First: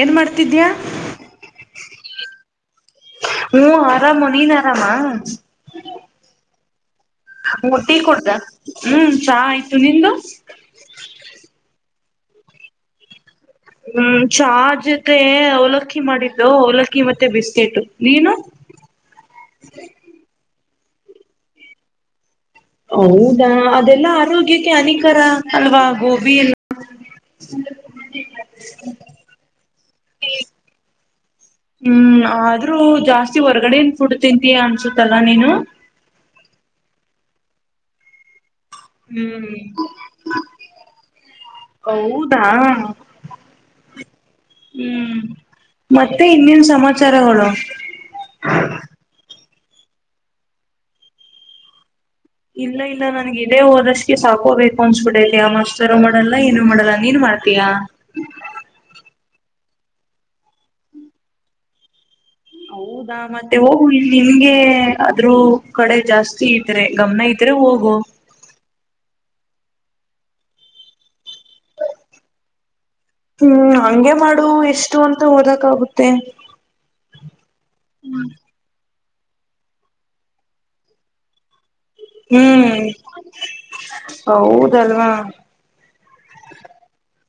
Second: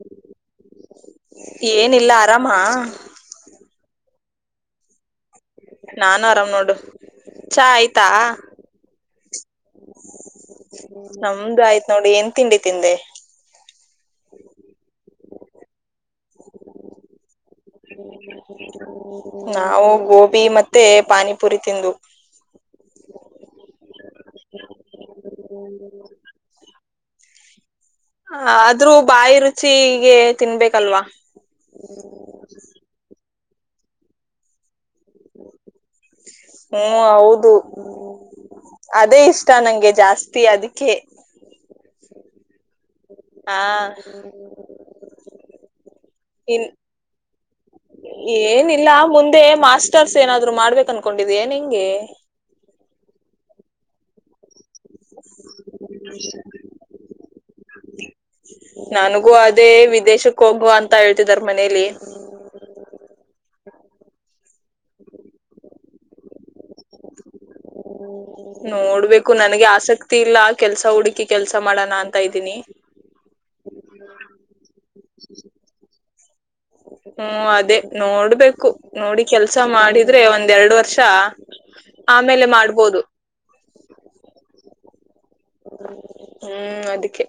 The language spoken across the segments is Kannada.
ಏನ್ ಮಾಡ್ತಿದ್ಯಾ ಏನಿಲ್ಲ ಆರಾಮ ಆರಾಮ ನೀನ್ ಆರಾಮಾ ನಾನು ಆರಾಮ್ ನೋಡು ಚಾ ಮಟ್ಟಿ ಆಯ್ತಾ ಕೊಡ್ತ ಹ್ಮ್ ಚಾ ಆಯ್ತು ನಿ್ದ ನಮ್ದು ಆಯ್ತ್ ನೋಡಿ ಎನ್ ತಿಂಡಿ ತಿಿಂದೆ ಹ್ಮ್ ಚಾರ್ ಜತೆ ಅವಲ ಮಾಡಿದ್ದು ಲಕ್ಕಿ ಮತ್ತೆ ಬಿಸ್ಕೆಟ ನೀನು ತ್ತೆ ಪಾನಿಪುರಿ ತಿಿಂದ ಹೌದಾ ಅದೆಲ್ಲಾ ಆರೋಗ್ಯಕ್ಕೆ ಹಾನಿಕರ ಅಲ್ವಾ ಗೋಬಿ ಎಲ್ಲ ಹ್ಮ ಹ ಆದ್ರೂ ಬಾಯಿ ರುಚಿಗೆ ತಿನ್ಬೇಕಲ್ವಾ ಹ್ಮ್ ಆದ್ರೂ ಜಾಸ್ತಿ ಹೊರ್ಗಡೆನ್ ಫುಡ್ ತಿಂತೀ ಅನ್ಸುತ್ತಲ್ಲಾ ನೀನು ಹ್ಮ್ ಹೌದು ಅದೇ ಇಷ್ಟ ಹ್ಮ್ ನಂಗೆ ಜಾಸ್ತಿ ಅದಕ್ಕೆ ಹ್ಮ್ಮ್. ಹಾ ಹ್ಮ್ ಮತ್ತೆ ಇನ್ನನ್ ಇನ್ ಸಮಾಚಾರಗಳು ಏನಿಲ್ಲ ಮುಂದೆ ಮಾಸ್ಟರ್ಸ್ ಏನಾದ್ರು ಮಾಡ್ಬೇಕು ಅನ್ಕೊಂಡಿದಯ ನಿಂಗೆ ಇಲ್ಲ ಇಲ್ಲ ನನ್ಗೆ ಇದೇ ಹೋದಷ್ಟಗೆ ಸಾಕೋಬೇಕು ನ್ಸ್ಬಿಡೈತಿಯ ಮಾಸ್ತರ್ ಮಾಡಲ್ಲ ಏನು ಮಾಡಲ್ಲ ನೀನು ಮಾಡ್ತಯ ಅೇ ವಿದೇಶಕ್ ಹೋಗುವ ಅಂತ ಹೇಳ್ತಿದಾರ ಮನೇಲಿ ಹೌದಾ ಮತ್ತೆ ಹೋಗ ನಿಮ್ಗೆ ಅದ್ರೂ ಕಡೆ ಜಾಸ್ತಿ ಇದತೆ ಗಮನ ಇ ನೋಡ್ಬೇಕು ು ನನ್ಗೆ ಆಸಕ್ತಿ ಇಲ್ಲ ಕೆಲ್ಸ ಹುಡುಕಿ ಕೆಲ್ಸ ಮಾಡೋಣ ಅಂತ ಇದ್ದೀನಿ ಹ್ಮ್ ಹಂಗೆ ಮಾಡು ಎಷ್ಟು ಅಂತ ಓದಕ್ ಆಾಗುತ್ತೆ ತ್ತ ಹ್ಮ ಅದೇ ನೋಡ್ಬೇಕು ನೋಡಿ ಕೆಲ್ಸ ಮಾಡಿದ್ರೆ ಒಂದ್ ಎರಡು ವರ್ಷ ಆಮೇಲೆ ಹ್ಮ್ ಮಾಡ್ಬೋದು ಹೌದಲ್ವಾ ಹ್ಮ್ ಅದಕ್ಕೆ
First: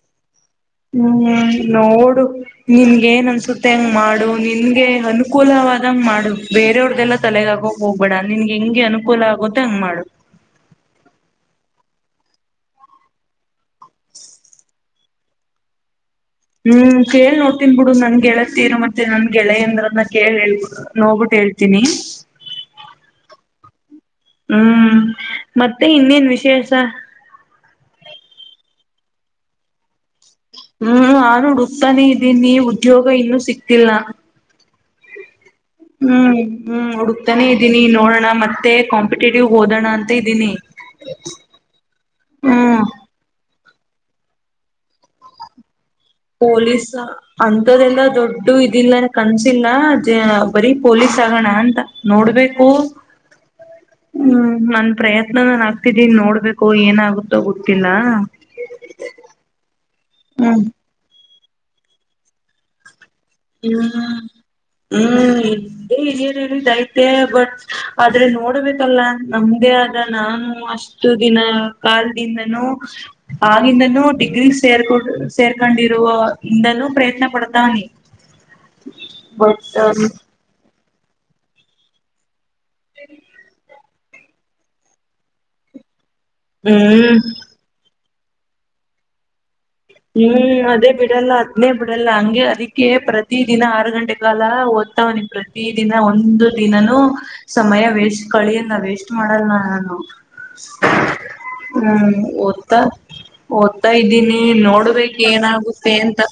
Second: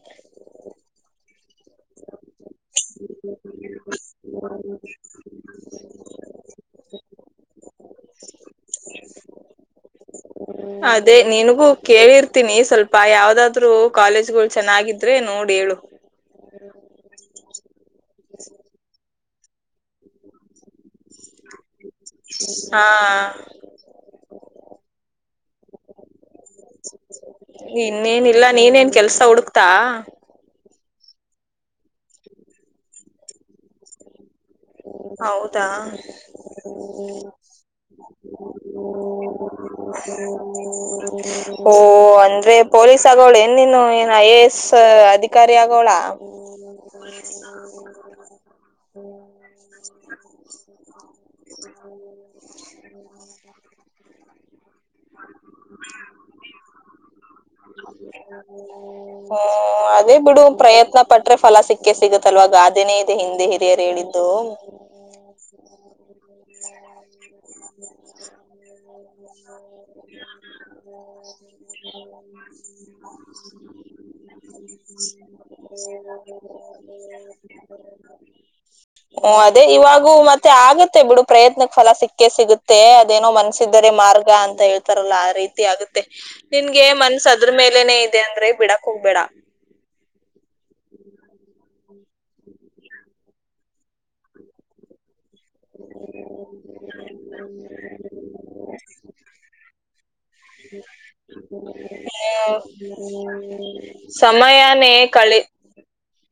ಹ್ಮ್ ನೋಡು ನಿನ್ ಏನ್ ಅನ್ಸುತ್ತೆ ಹಂಗ್ ಮಾಡು ನಿನ್ಗೆ ಅನುಕೂಲವಾದಂಗ್ ಮಾಡು ಬೇರೆಯವ್ರ್ದಲ್ಲ ತಲೆಗಾಗು ಹೋಗ್ಬೇಡ ನಿನ್ಗೆ ಹೆಂಗೆ ಅನುಕೂಲ ಆಗುತ್ತೆ ಹಂಗ್ ಮಾಡುದು ಅದೇ ನಿನಗೂ ಕೇಳಿರ್ತೀನಿ ಸ್ವಲ್ಪ ಯಾವ್ದಾದ್ರು ಕಾಲೇಜ್ಗಳು ಚೆನ್ನಾಗಿದ್ರೆ ನೋಡಿ ಹೇಳು ಹ್ಮ್ ಕೇಳ್ ನೋಡ್ತನ್ ಬಿಡು ನನ್ ಗೆಳತೀರ್ ಮತ್ತೆ ನನ್ ಗೆಳೆ ಅಂದ್ರನ್ನ ಕೇಳ ಹೇಳ್ಬ ನೋ್ಬಿಟ್ಟ ಹೇಳ್ಿ ಹಾ ಹ್ಮ್ ಮತ್ತೆ ಇನ್ನೇನ್ ವಿಶೇಷ ಇನ್ನೇನ ಇಿಲ್ಲಾ ನೀನೇನ್ ಕೆಲ್ಸ ಹುಡುಕ್ತಾ ಹ್ಮ್ ನಾನು ುಡುಕ್ತಾನೆ ಇದ್ದೀನಿ ಉದ್ಯೋಗ ಇನ್ನುೂ ಸಿಕ್ತಿಲ್ಲ ಹೌದು ಹ್ಮ್ ಹ್ಮ್ ಹುಡುಕ್ತಾನೆ ಇದ್ದೀನಿ ನೋಡೋಣ ಮತ್ತೆ ಕಾಂಪಿಟೇಟಿವ್ ಹಓದೋಣ ಅಂತ ಇದ್ದೀನಿ ಹ್ಮ್ ನ್ನನು ಏನು ಐ ಎ ಎಸ್ ಅಧಿಕಾರಿ ಆಗೋಳ ಪೊಲೀಸ್ ಅಂಂತದೆಲ್ಲ ದೊಡ್ಡ ಇದಿಲ್ಲನ ಕನ್ಸಿಲ್ಲ ಬರಿೀ ಪ ಚಗಣ ಅಂತ ನೋಡ್ಬೇಕು ಹ್ಮ್ ನನ್ ಪ್ರಯತ್ನ ನಾನನ್ ಆಗ್ತಿದ್ದೀನ್ ನೋಡ್ಬೇಕು ಏನಾಗುತ್ತ ಗಟ್ಟಿಲ್ಲ ಬಿಡುವ ಪ್ರಯತ್ನ ಪಟ್ಟ ೆ ಫಲ ಸಿಕ್ಕಕ್ಕೆ ಸಿಗುತ್ತ ಅಲ್ವ ಗಾದೆನೆ ಹ್ಮ್ ಹ್ಮ್ ಇದೇ ಹಿರಿಯರಿೈತೆ ಬಟ್ ಆದ್ರೆ ನೋಡ್ಬೇಕಲ್ಲ ನಮ್ದೇ ಆದ ನಾನು ಅಷ್ಟು ದಿನ ಕಾಲದಿಂದನೂ ಆಗಿಂದನೂ ಡಿಗ್ರಿ ಸೇರ್ಕ ಸೇರ್ಕೊಂಡಿರುವ ಇಂದಲೂ ಪ್ರಯತ್ನ ಪಡ್ತಾನೆ ಹಓ ಬಟ್ ಅದೇ ಇವಾಗೂ ಮತ್ತೆ ಆಗ ಬಿಡು ಪ್ರಯತ್ನಕ್ ಫಲ ಸಿಕ್ಕೇ ಸಿಗುತ್ತೆ ಮ ಅದೇನೋ ಮನ್ಸ ರೆ ಮಾರ್ಗ ಅಂತ ಹೇಳ್ತಾರಲ್ಲ ಆ ರೀತಿ ಆಗುತ್ತೆ ನಿನ್ಗೆ ಹ್ಮ್ ಮನ್ಸದ ಮೇಲೆನೆೇ ಇದೆ ಅಂದ್ರೆ ಬಿಡಕ್ ಹೋಗ್ಬೇಡ ಹ್ಮ್ ಅದೇ ಬಿಡಲ್ಲ ಅದ್ನೇ ಬಿಡಲ್ಲ ಹಂಗೆ ಅದಕ್ಕೆ ಪ್ರತಿ ದಿನ ಆರು ಗಂಟೆ ಕಾಲ ಓದ್ತವ ನಿಮ ಪ್ರತ ದಿನ ಒಂದು ದಿನನುೂ ಸಮಯ ವೇಸ್ ಕಳ ವೇಸ್ಟ್ ಮಾಡಲ್ಲ ನಾನು ಹ್ಮ ಹ್ಮ್ ಓದ್ತ ಓದ್ತಾ ಇದ್ದೀನಿ ನೋ ಸಮಯನೇ ನಡ್ಬೇಕು ಕಳಿ ಏನಾಗುತ್ತೆ ಹ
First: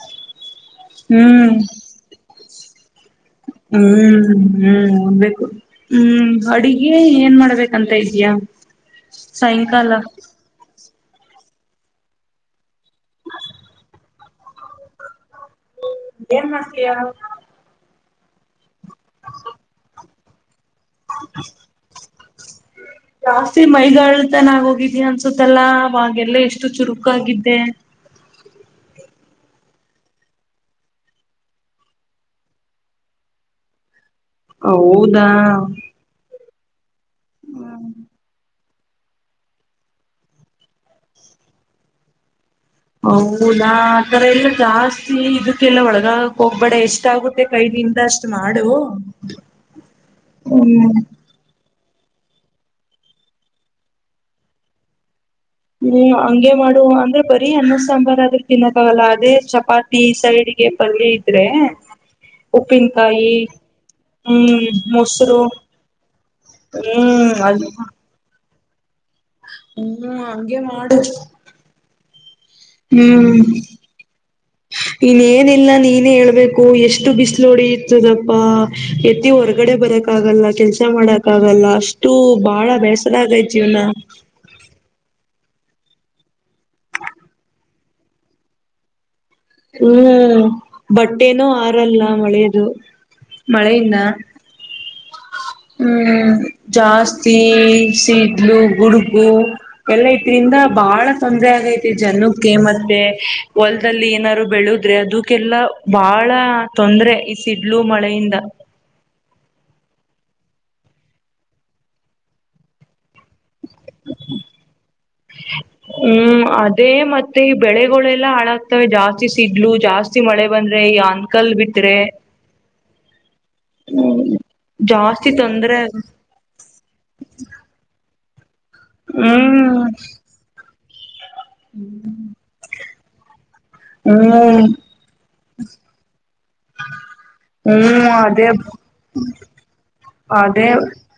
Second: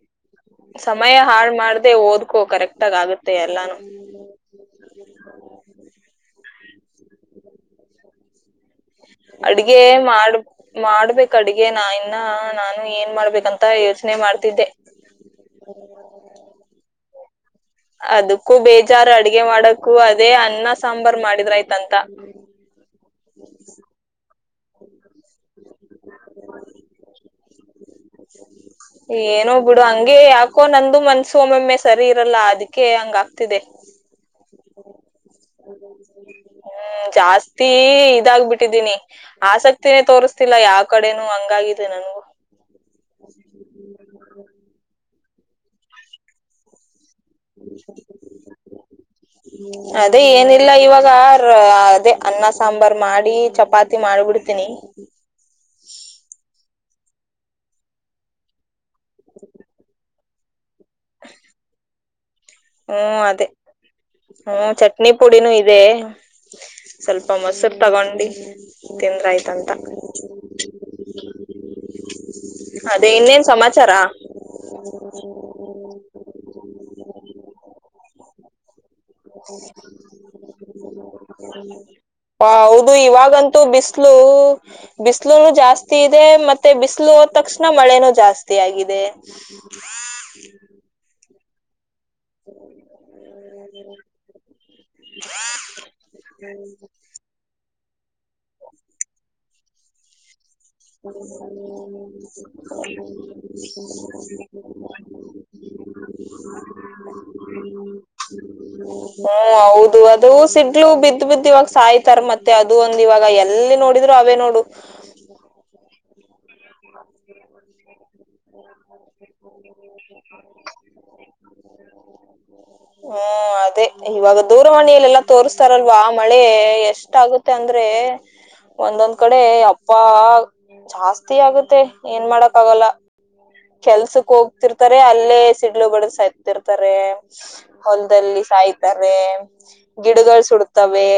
ಸಮಯ ಹಾಳ ಮಾಡ್ದ ಓದ್ಕೋ ಕರೆಕ್ಟಗ ಆಗುತ್ತೆ ಎಲ್ಲಾನು ಹ್ಮ್ ಹ್ಮ್ ಬು ಹ್ಮ್ ಅಡಿಗೆ ಏನ್ ಮಾಡ್ಬೇಕಂತ ಇದ್ಯಾ ಅಡ್ಗೆ ಸಾಯಂಕಾಲ. ಮಾಡ ಮಾಡ್ಬೇಕ ಅಡ್ಗೆ ನಾ ಇನ್ನ ನಾನು ಏನ್ ಮಾಡ್ಬೇಕಂತ ಯೋಚನೆ ಮಾಡ್ತಿದ್ದೆ ೇರ್ ಮಾಸೆಯಾ ಅದು ಬೇಜಾರಾರ್ು ಅಡಗೆ ಮಾಡಕ್ಕು ಅ ಅ್ಣ ಸಾಂಬಾರ್ ಮಾಡಿದ್ರ ಆಯ್ತಂತ ತನ್ನಾಗ ಹೋಗಿದ್ದಿ ಅನ್ಸುತ್ತಲ್ಲ ಅವಾಗೆಲ್ಲ ಎಷ್ಟು ಚುರುಕ ಆಾಗಿದ್ದೆ ಏನೋ ಬಿಡು ಹಂಗಗೆ ಯಾಕೋ ನಂದು ಮನ್ಸು ಒಮ್ಮೊಮ್ಮೆ ಸರಿ ಇರಲ್ಲ ಅದಕ್ಕೆ ಹಂಗ ಆಗ್ತಿದೆ ಹೌದಾ ಹ್ಮ್ ಜಾಸ್ತಿ ಇದಾಗಬಿಟ್ಟ ಕೊಟ್ಟಿದ್ದೀನಿ ಆಸಕ್ತಿನೇ ತೋರಿಸ್ತಿಲ್ಲ ಯಾವ ಕಡೆನೂ ಹಂಗಾಗಿದೆ ನನ್ಗೂ ಹೌದಾ ಆಥರ ಎಲ್ಲ ಜಾಸ್ತಿ ಇದಕ್ಕೆಲ್ಲ ಒಳಗ ಹೋಗ್ಬೇಡ ಎಷ್ಟು ಎಷ್ಟಾಗುತ್ತೆ ಕೈದಿಂದ ಅಷ್ಟು ಮಾಡು ಅದೇ ಏನಿಲ್ಲ ಹ್ಮ್ ಇವಾಗ ಅದೇ ಅನ್ನ ಸಾಂಬಾರ್ ಮಾಡಿ ಚಪಾತಿ ಮಾಡ್ಬಿಡ್ತೀನಿ ಹ್ಮ್ ಹಂಗಗೆ ಮಾಡು ಅಂದ್ರೆ ಬರೀ ಅ್ಣ ಸಾಂಬಾರ್ ಆದ್ರೂ ತಿನ್ನಕ್ಕಾಗಲ್ಲ ಅದೇ ಚಪಾತಿ ಸೈಡ್ ಹಗೆ ಪಲ್ ಇದ್ರೆ ಹ್ಮ ಉಪ್ಪಿನಕಾಯಿ ಅದೇ ಹ್ಮ್ ಹ್ಮ ಚಟ್ನಿ ಮೊಸರು ಪುಡಿನೂ ಇದೆ ಹ್ಮ್ ಸ್ವಲ್ಪ ಅದು ಮೊಸರು ತಗೊಂಡು ತಂದ್ರ ಆಯ್ತಂತ ಹ್ಮ್ ಹಂಗೆ ಮಾಡು ಹ್ಮ್ ಇನ್ೇನಿಲ್ಲ ನೀನೇ ಹೇಳ್ಬೇಕು ಎಷ್ಟ ಎಷ್ಟು ಬಿಸಿಲೋಡಿ ಇರ್ತದಪ್ಪ ಎತ್ತಿ ಹೊರ್ಗಡೆ ಬರಕ ಆಗಲ್ಲ ಕೆಲ್ಸ ಮಾಡಕ್ ಆಗಲ್ಲ ಅಷ್ಟು ಹ ಬಾಳ ಹೌದು ಬೇಸರಾಗೈತ್ ಜೀವ್ನ ಬಿಸಲುನು ಜಾಸ್ತಿ ಇದೆ ಮತ್ತೆ ಬಿಸಲು ಹೋದ ತಕ್ಷಣ ಮಳೆನ ಜಾಸ್ತಿ ಆಗಿದೆ ಹ್ಮ್ ಬಟ್ ೇನೋ ಆರಲ್ಲ ಮಳೆಯದು ಮಳೆಯಿಂದ ಹ್ಮ್ ಜಾಸ್ತಿ ಶೀತ್ಲು ಗುಡ್ಗು ಎಲ್ಲ ಇದ್ರಿಂದ ಬಹಳ ತೊಂದರೆ ಆಗೈತಿ ಜನಕ್ಕೆ ಮತ್ತೆ ಹೊಲ್ದಲ್ಲಿ ಏನಾದ ಬೆಳುದ್ರೆ ಅದಕ್ಕೆಲ್ಲಾ ಬಾಳ ತೊಂದ್ರರೆ ಈ ಸಿಡ್ಲು ಮಳೆಯಿಂದ ಹ್ಮ್ ಹೌದು ಅದು ಸಿಡ್ಲು ಬಿದ್ದ್ ಬಿದ್ದ ಇವಾಗ ಸಾಯ್ತಾರ ಮತ್ತೆ ಅದು ಒಂದ ಇವಾಗ ಎಲ್ಲಿ ನೋಡಿದ್ರು ಅವೇ ನೋಡು ಹ್ಮ್ ಅದೇ ಮತ್ತೆ ಈ ಬೆಳೆಗಳೆಲ್ಲಾ ಹಾಳಾಗ್ತವೆ ಜಾಸ್ತಿ ಸಿಡ್ಲು ಜಾಸ್ತಿ ಮಳೆ ಬಂದ್ರೆ ಈ ಅಂಕಲ್ ಬಿಟ್ರೆ ಹ್ಮ ಅದೇ ಹ್ಮ್ ಇವಾಗ ದೂರವಾಣಿಯಲೆಲ್ಲಾ ಜಾಸ್ತಿ ತೊಂದ್ರೆ ತೋರ್ಸ್ತಾರಲ್ವಾ ಮಳೆ ಎಷ್ಟಾಗುತ್ತೆ ಅಂದ್ರೆ ಒಂದೊಂದ್ ಕಡೆ ಹ್ಮ್ ಅಪ್ಪ ಾಸ ಆಗುತ್ತೆ ಏನ್ ಮಾಡಕ್ ಆಗಲ್ಲ ಕೆಲ್ಸಕ್ ಹ್ಮ್ ಹೋಗ್ತಿರ್ತಾರೆ ಅಲ್ಲೇ ಸಿಡ್ಲುಗಳು ಸತಿರ್ತಾರೆ ಹ್ಮ್ ಹೊಲದಲ್ಲಿ ಅದೇ ಸಾಯ್ತಾರೆ ಗಿಡಗಳು ಅದೇ ಸುಡ್ತವೆ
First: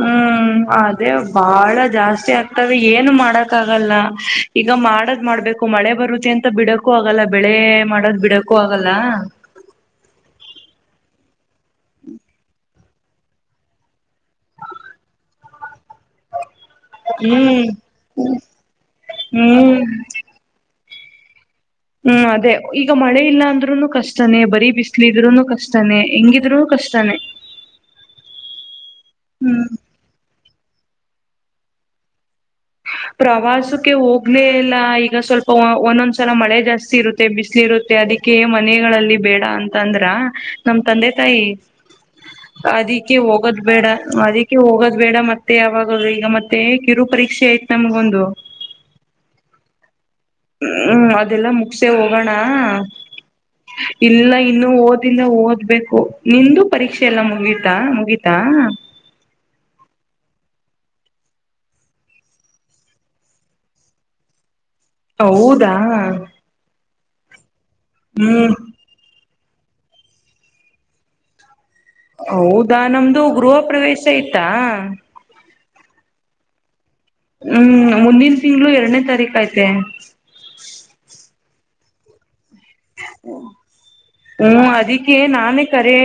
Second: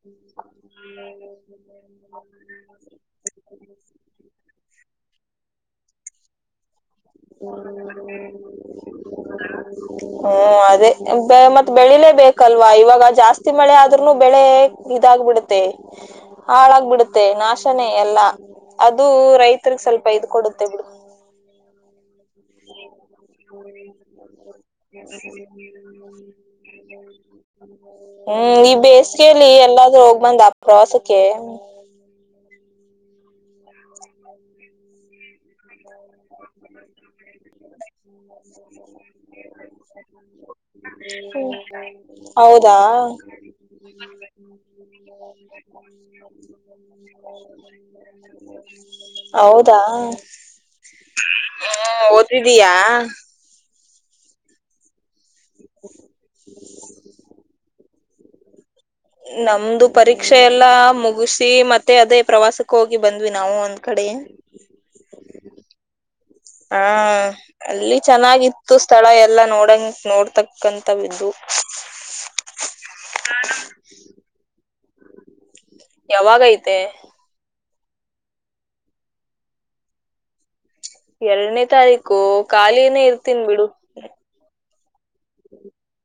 ಹ್ಮ್ ಅದೇ ಬಾಳ ಜಾಸ್ತಿ ಆಗ್ತದೆ ಏನು ಮಾಡಕ್ ಆಗಲ್ಲ ಈಗ ಮಾಡದ್ ಮಾಡ್ಬೇಕು ಮಳೆ ಬರುತ್ತ ಅಂತ ಬಿಡೊ ಹ್ಮ್ ಅದೇ ಮತ್ತೆ ಬೆಳಿಲೇ ಬೇಕಲ್ವಾ ಇವಾಗ ಈಗ ಜಾಸ್ತಿ ಮಳೆ ಆದ್ರುನು ಬೆಳೆ ಇದಾಗ್ಬಿಡುತ್ತೆ ಹಾಳಾಗ್ ಬಿಡುತ್ತೆ ಹ್ಮ್ ನಾಶನೇ ಎಲ್ಲಾ ಅದು ಹ್ಮ್ ರೈತಗ್ ಸ್ವಲ್ಪ ಇದ್ ಕೊಡುತ್ತೆ ಬಿಡ ಹ್ಮ್ ಅದೇ ಈಗ ಮಳೆ ಇಲ್ಲ ಅಂದ್ರುನು ಕಷ್ಟನೇ ಬರೀ ಬಿಸ್ಲ ಇದ್ರುನು ಕಷ್ಟನೇ ಹೆಂಗಿದ್ರು ಕಷ್ಟನೇ ಹ್ಮ್ ಈ ಬೇಸಿಗೆಯಲ್ಲಿ ಹ್ಮ್ ಎಲ್ಲಾದ್ ಹೋಗ್ ಬಂದ ಅ ಕ್ರಸ್ಕ್ಕೆ ಪ್ರವಾಸಕ್ಕೆ ಹೋಗ್ಲೇ ಇಲ್ಲ ಈಗ ಸ್ವಲ್ಪ ಒಂದೊಂದ್ ಸಲ ಮಳೆ ಜಾಸ್ತಿ ಇರುತ್ತೆ ಬಿಸಿಲಿ ಇರುತ್ತೆ ಅದಕ್ಕೆ ಮನೆಗಳಲ್ಲಿ ಬೇಡ ಅಂತ ಅಂದ್ರ ನಮ ತಂದೆ ತಾಯಿ ಹೌದಾ ಅದಿಕ್ಕೆ ಹೋಗದ್ ಬೇಡ ಅದಕ್ಕೆ ಹೋಗೋದ್ ಬೇಡ ಮತ್ತೆ ಯಾವಾಗ ಈಗ ಮತ್ತೆ ಕಿರು ಪರೀಕ್ಷೆ ನಮ್ಗೊಂದು ಹೌ ಹೌದಾ ಹ್ಮ್ ಅದ್ ಅದೆಲ್ಲ ಮುಗಸೆ ಹ್ಮ ಹೋಗೋಣ ಓದಿದೀಯಾ ಇಲ್ಲ ಇನ್ನು ಓದ್ ಓದ್ಬೇಕು ನಿಂದು ಪರೀಕ್ಷೆ ಎಲ್ಲ ಮುಗೀತಾ ಮುಗಿ ತಾ ನಮ್ದು ಪರೀಕ್ಷೆ ಎಲ್ಲ ಮುಗಿಸಿ ಮತ್ತೆ ಅದೇ ಪ್ರವಾಸಕ್ಕೆ ಹೋಗಿ ಬಂದ್ವಿ ನಾವು ಒಂದ್ ಕಡೆ ಹೌದಾ ಹಾ ಅಲ್ಲಿ ಹ್ಮ್ ಚೆನ್ನಾಗಿತ್ತು ಸ್ಥಳ ಎಲ್ಲಾ ನೋಡಿ ನೋಡ್ತಕ್ಕಂತವಿದ್ದು ಹೌದಾ ನಮ್ದು ಗೃಹ ಪ್ರವೇಶ ಆಯ್ತಾ ಯವಾವಾಗೈಐತೆ ಹ್ಮ್ ಮುಂದಿನ ತಿಂಗಳು ಎರಡನೇ ತಾರೀಕ ಐತೆ ಎರಡನೇ ತಾರೀಕು ಖಾಲಿನೇ ಇರ್ತೀನ್ ಬಿಡು ನಾನ ಕರೆ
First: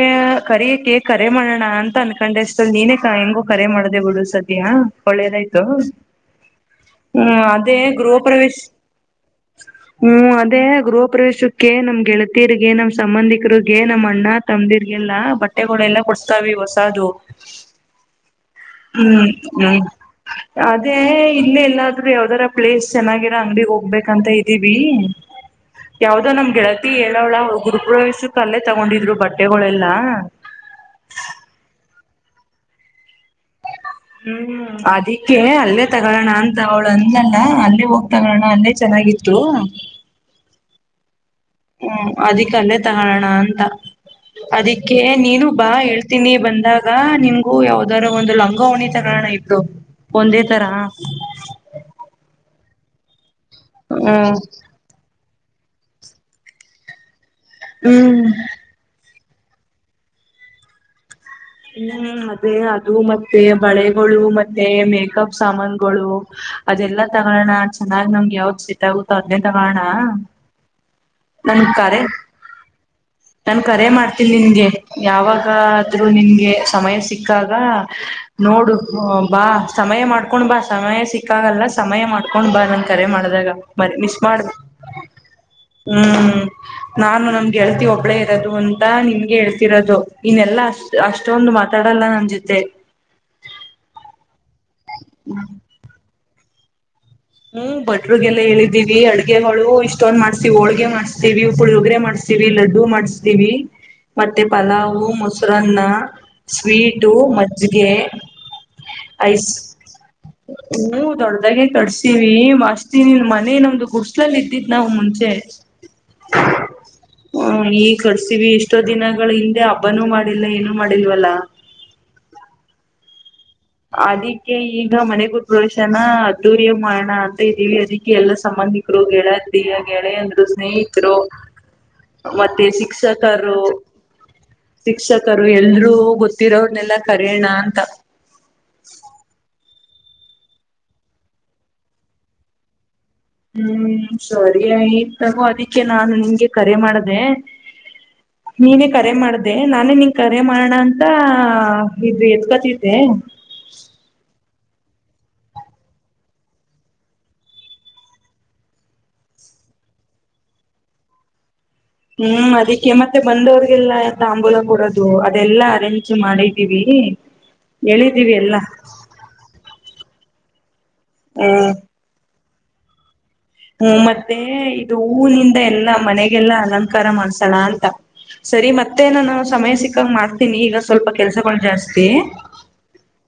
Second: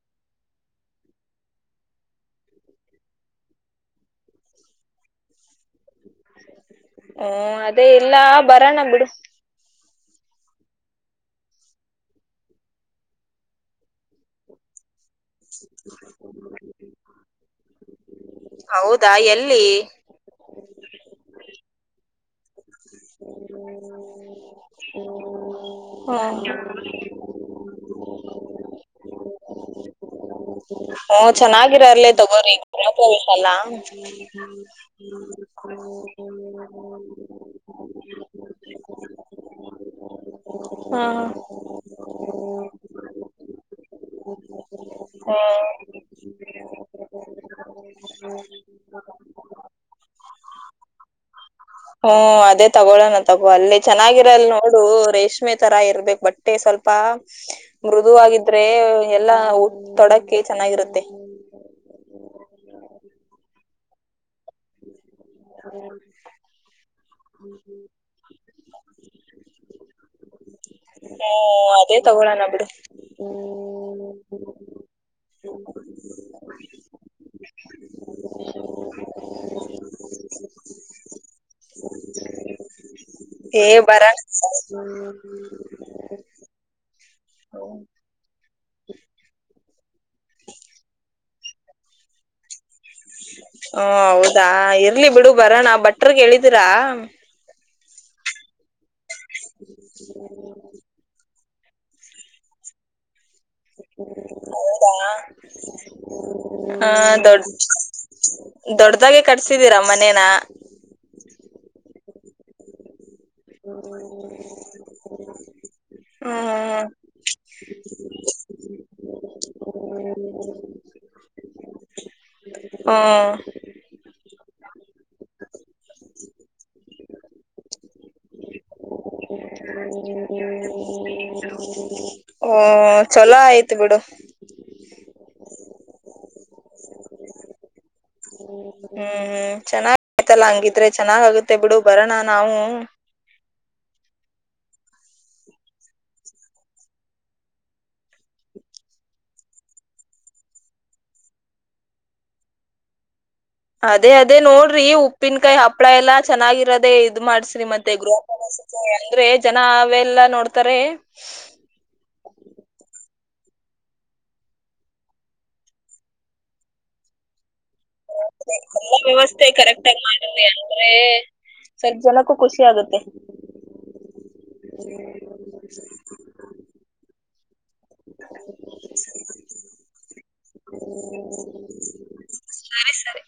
ಕರಿಯಕ್ಕೆೆ ಕರೆ ಮಾಡೋಣ ಅಂತ ಅನ್ಕೊಂಡೆ ಅಷ್ಟಲ್ ನೀನ ಕ ಹೆಂಗೋ ಕರೆ ಮಾಡದೆ ಗುಡು ಸದ್ಯ ಒಳ್ಳೇದಾಯ್ತು ಹಓ ಹ್ಮ್ ಅದೇ ಇಲ್ಲ ಗೃಹ ಪ್ರವೇಶ್ ಬರೋಣ ಬಿಡು ಹ್ಮ್ ಅದೇ ಗೃಹ ಪ್ರವೇಶ ಏ ನಮ್ ಗೆಳತತಿರ್ ನಮ ಸಂಬಂಧಿಕರು ಗೆ ನಮ್ ಅಣ್ಣ ತಮ್ದಿರ್ ಎಲ್ಲ ಬಟ್ಟೆಗಳೆಲ್ಲ ಕೊಡ್ಸ್ತೀ ಹೊಸದು ಹೌದಾ ಹ್ಮ್ ಎಲ್ಲಿ ಹ್ಮ್ ಅದೇ ಇಲ್ಲ ಎಲ್ಲಾದ್ರೂ ಯಾವ್ದಾರ ಪ್ಲೇಸ್ ಚೆನ್ನರ ಅಂಗ ಹೋಗ್ಬೇಕಂತ ಇದೀವಿ ಯವ್ದೋ ಹ್ಮ್ ನ ಗೆಳತಿ ಹೇಳೋಳ ಗುರುಪ್ರವೇಶಕ್ ಅಲ್ಲೇ ತಗೊಂಡಿದ್ರು ಬಟ್ ಬಟ್ಟೆಗಳೆಲ್ಲಾ ಹಓ ಚೆನ್ನಾಗಿರರ್ಲಿ ತಗೋ್ರಿಾಪವೇಶ ಅಲ್ಲ ಹ್ಮ್ ಅದಿಕ್ಕೆ ಅಲ್ಲೇ ತಗೋಳೋಣ ಅಂತ ಅವಳು ಅಂದಲ್ಲ ಅಲ್ಲೇ ಹೋಗ್ ತಗೋಳೋಣ ಅಲ್ಲೇ ಚೆನ್ನಾಗಿತ್ತು ಹಾ ಹ್ಮ್ ಅದಿಕ್ಕಲ್ಲೇ ತಗೋಣ ಅಂತ ಅದಿ ಅಕೆ ನೀನು ಬಾ ಹೇಳ್ತೀನಿ ಬಂದಾಗ ನಿಮಗೂ ಯಾವ್ದಾರ ಒಂದು ಲಂಗಾವಣಿ ತಗೋಣ ಇದ್ರು ಒಂದೇ ತರ ಹ್ಮ ಅದೇ ತಗೋಳೋಣ ತಗು ಅಲ್ಲಿ ಚೆನ್ನಾಗಿರಲ್ ಹ್ಮ್ ನೋಡು ರೇೇಶ ಚಷ್ಮೆ ತರಾ ಇರ್ಬೇಕು ಬಟ್ಟೆ ಸ್ವಲ್ಪ ಮೃದುವ ಆಾಗಿದ್ರೆ ಎಲ್ಲಾ ತೊಡಕ ಚೆನ್ನಾಗಿರುತ್ತೆ ಹ ಅದೇ ಅದು ಮತ್ತೆ ಬಳೆಗಳು ಮತ್ತೆ ಮೇಕಪ್ ಸಾಮಾನುಗಳು ಅದೆಲ್ಲಾ ತಗೋಣ ಚೆನ್ನಾಗ್ ನಮ್ಗೆ ಯಾವ್ದ್ ಸೆಟ್ ಆಗುತ್ತೋ ಅದನ್ನೇ ತಗೋಣ ನನ್ ಹ್ಮ್ ಅದೇ ಕರೆ ತಗೊಳೋಣ ಬಿಡು ನನ್ ಕರೆ ಮಾಡ್ತೀನಿ ನಿನ್ಗೆ ಯಾವಾಗಾದ್ರೂ ನಿನ್ಗೆ ಸಮಯ ಸಿಕ್ಕಾಗ ನೋಡು ಬಾ ಸಮಯ ಮಾಡ್ಕೊಂಡ್ ಬಾ ಸಮಯ ಸಿಕ್ಕಾಗಲ್ಲ ಸಮಯ ಮಾಡ್ಕೊಂಡ್ ಬಾ ನನ್ ಕರೆ ಮಾಡ್ದಾಗ ಏ ಮರಿ ಬರಣ ಮಿಸ್ ಮಾಡ್ದ ಹ್ಮ ಹ್ಮ್ ನಾನು ನಮ್ಗೆ ಹೇಳ್ತಿ ಒಬ್ಬಳೇ ಇರೋದು ಒಂದು ನಿನ್ಗೆ ಹೇಳ್ತಿರೋದು ಇನೆಲ್ಲಾ ಅಷ್ಟ ಅಷ್ಟೊಂದು ಮಾತಾಡಲ್ಲ ನನ್ ಜೊತೆ ಹ ಹೌ ಇರ್ಲಿ ಬಿಡು ಬರೋಣ ಬಟ್ಟರ್ಗೆಿದ ರಾ ಹ್ಮ್ ಬಟ್ರಗೆಲ್ಲ ಹೇಳಿದ್ದೀವಿ ಅಡ್ಗೆ ಹಗೆ ಹಳು ಇಷ್ಟೊಂದ ಮಾಡ್ತಿವಿ ಹೋಳ್ಗೆ ಮಾಡ್ಸ್ತಿ ವಿ ಉ ಪುಳುೋಗ್ರೆ ಮಾಡ್ತೀವಿ ಲಡ್ಡು ಮಾಡ್ ಮತ್ತೆ ಹೌದಾ. ಪಲಾವು್ ಮೊಸರನ್ನ ಹ ಸ್ವೀಟ ದೊಡ್ ಮಜ್ಜಿಗೆ ದೊಡ್ಡದಾಗೆ ಐಸ್ ಕಟ್ಸಿದೀರಾ ಮನೇನ ಹ ದೊಡ್ಡದಾಗಿ ಕರ್ ಮಸ್ತ್ ಮನ ನೊ ಒಂದು ಗುಸ್ಲಲ್ಲಿ ಇದ್ದತ್ ನಾವು ಮುಂಚೆ ಹ್ಮ್ ಈ ಕರ್ತೀವಿ ಎಷ್ಟೋ ದಿನಗಳ ಹಿಂದೆ ಹಬ್ಬನೂ ಮಾಡಿಲ್ಲ ಏನುೂ ಮಾಡಿಲ್ವಲ್ಲ ಹಾ ಅದಿಕ್ಕೆ ಈಗ ಮನೆಗ ಪ್ರಶನ ಅದ್ದೂರ್ಯ ಮಾಡಣ ಅಂತ ಇದ್ದೀವಿ ಅದಿಕ್ಕೆ ಎಲ್ಲ ಸಂಬಂಧಿಕರು ಗೆಳಿಯ ಗೆಳೆಯ ಅಂದ್ರು ಸ್ನೇಹಿತರು ಓ ಮತ್ತೆ ಚೊಲೋ ಶಿಕ್ಷಕರು ಆಯ್ತು ಬಿಡು ಶಿಕ್ಷಕರು ಎಲ್ರುೂ ಗೊತ್ತಿರೋ್ರನ್ನೆಲ್ಲ ಕರಣ ಅಂತ ಹ ಹ್ಮ್ ಚೆನ್ನಾಗ್ ಆಯ್ತಲ್ಲ ಹಂಗಿದ್ರೆ ಚೆನ್ನಾಗ ಆಗುತ್ತೆ ಬಿಡು ಬರೋಣ ನಾವು ಹ್ಮ್ ಸರಿ ಆಯ್ತಗೋ ಅದಿಕ್ಕೆ ನಾನು ನಿಂಗೆ ಕರೆ ಮಾಡ್ದ ನೀನೇ ಕರೆ ಮಾಡ್ದೆ ನಾನೇ ನಿನ್ ಕರೆ ಮಾಡೋಣ ಅಂತ ಇದು ಎತ್್ಕತಿದ್ದೆ ಅದೇ ಅದೇ ನೋಡ್ರಿ ೀ ಉಪ್ಪಿನಕಾಯಿ ಹಪ್ಳ ಎಲ್ಲಾ ಚೆನ್ನಾಗಿರೋದೆೇ ಇದ್ ಮಾಡ್ಸ್ರಿ ಮತ್ತೆ ಗೃಹ ಅಂದ್ರೆ ಜನ ಅವೆಲ್ಲಾ ನೋಡ್ತಾರೆ ಹ್ಮ್ ಅದಕ್ಕೆ ಮತ್ತೆ ಬಂದವ್ರಗೆಲ್ಲ ತಾಂಬೂಲ ಕೊೂಡೋದು ಅದೆಲ್ಲಾ ಅರೇಂಜ್ ಮಾಡಿದ್ದೀವಿ ಹೇಳಿದ್ದೀವಿ ಎಲ್ಲ ಮಾಡ ಸರಿ ಜನಕ್ಕೂ ಖುಷಿ ಆಗುತ್ತೆ ಹ್ಮ ಮತ್ತೆ ಇದು ಹೂನಿಂದ ಎಲ್ಲಾ ಮನೆಗೆಲ್ಲಾ ಅಲಂಕಾರ ಮಾಡ್ತ ಸ್ಲನ್ ಸರಿ ಮತ್ತೆ ನಾನು ಸಮಯ ಸಿಕ್ಕಾಗ ಮಾಡ್ತೀನಿ ಈಗ ಸ್ವಲ್ಪ ಕೆಲ್ಸಗಳು ಜಾಸ್ತಿ ಸರಿ ಸರಿ.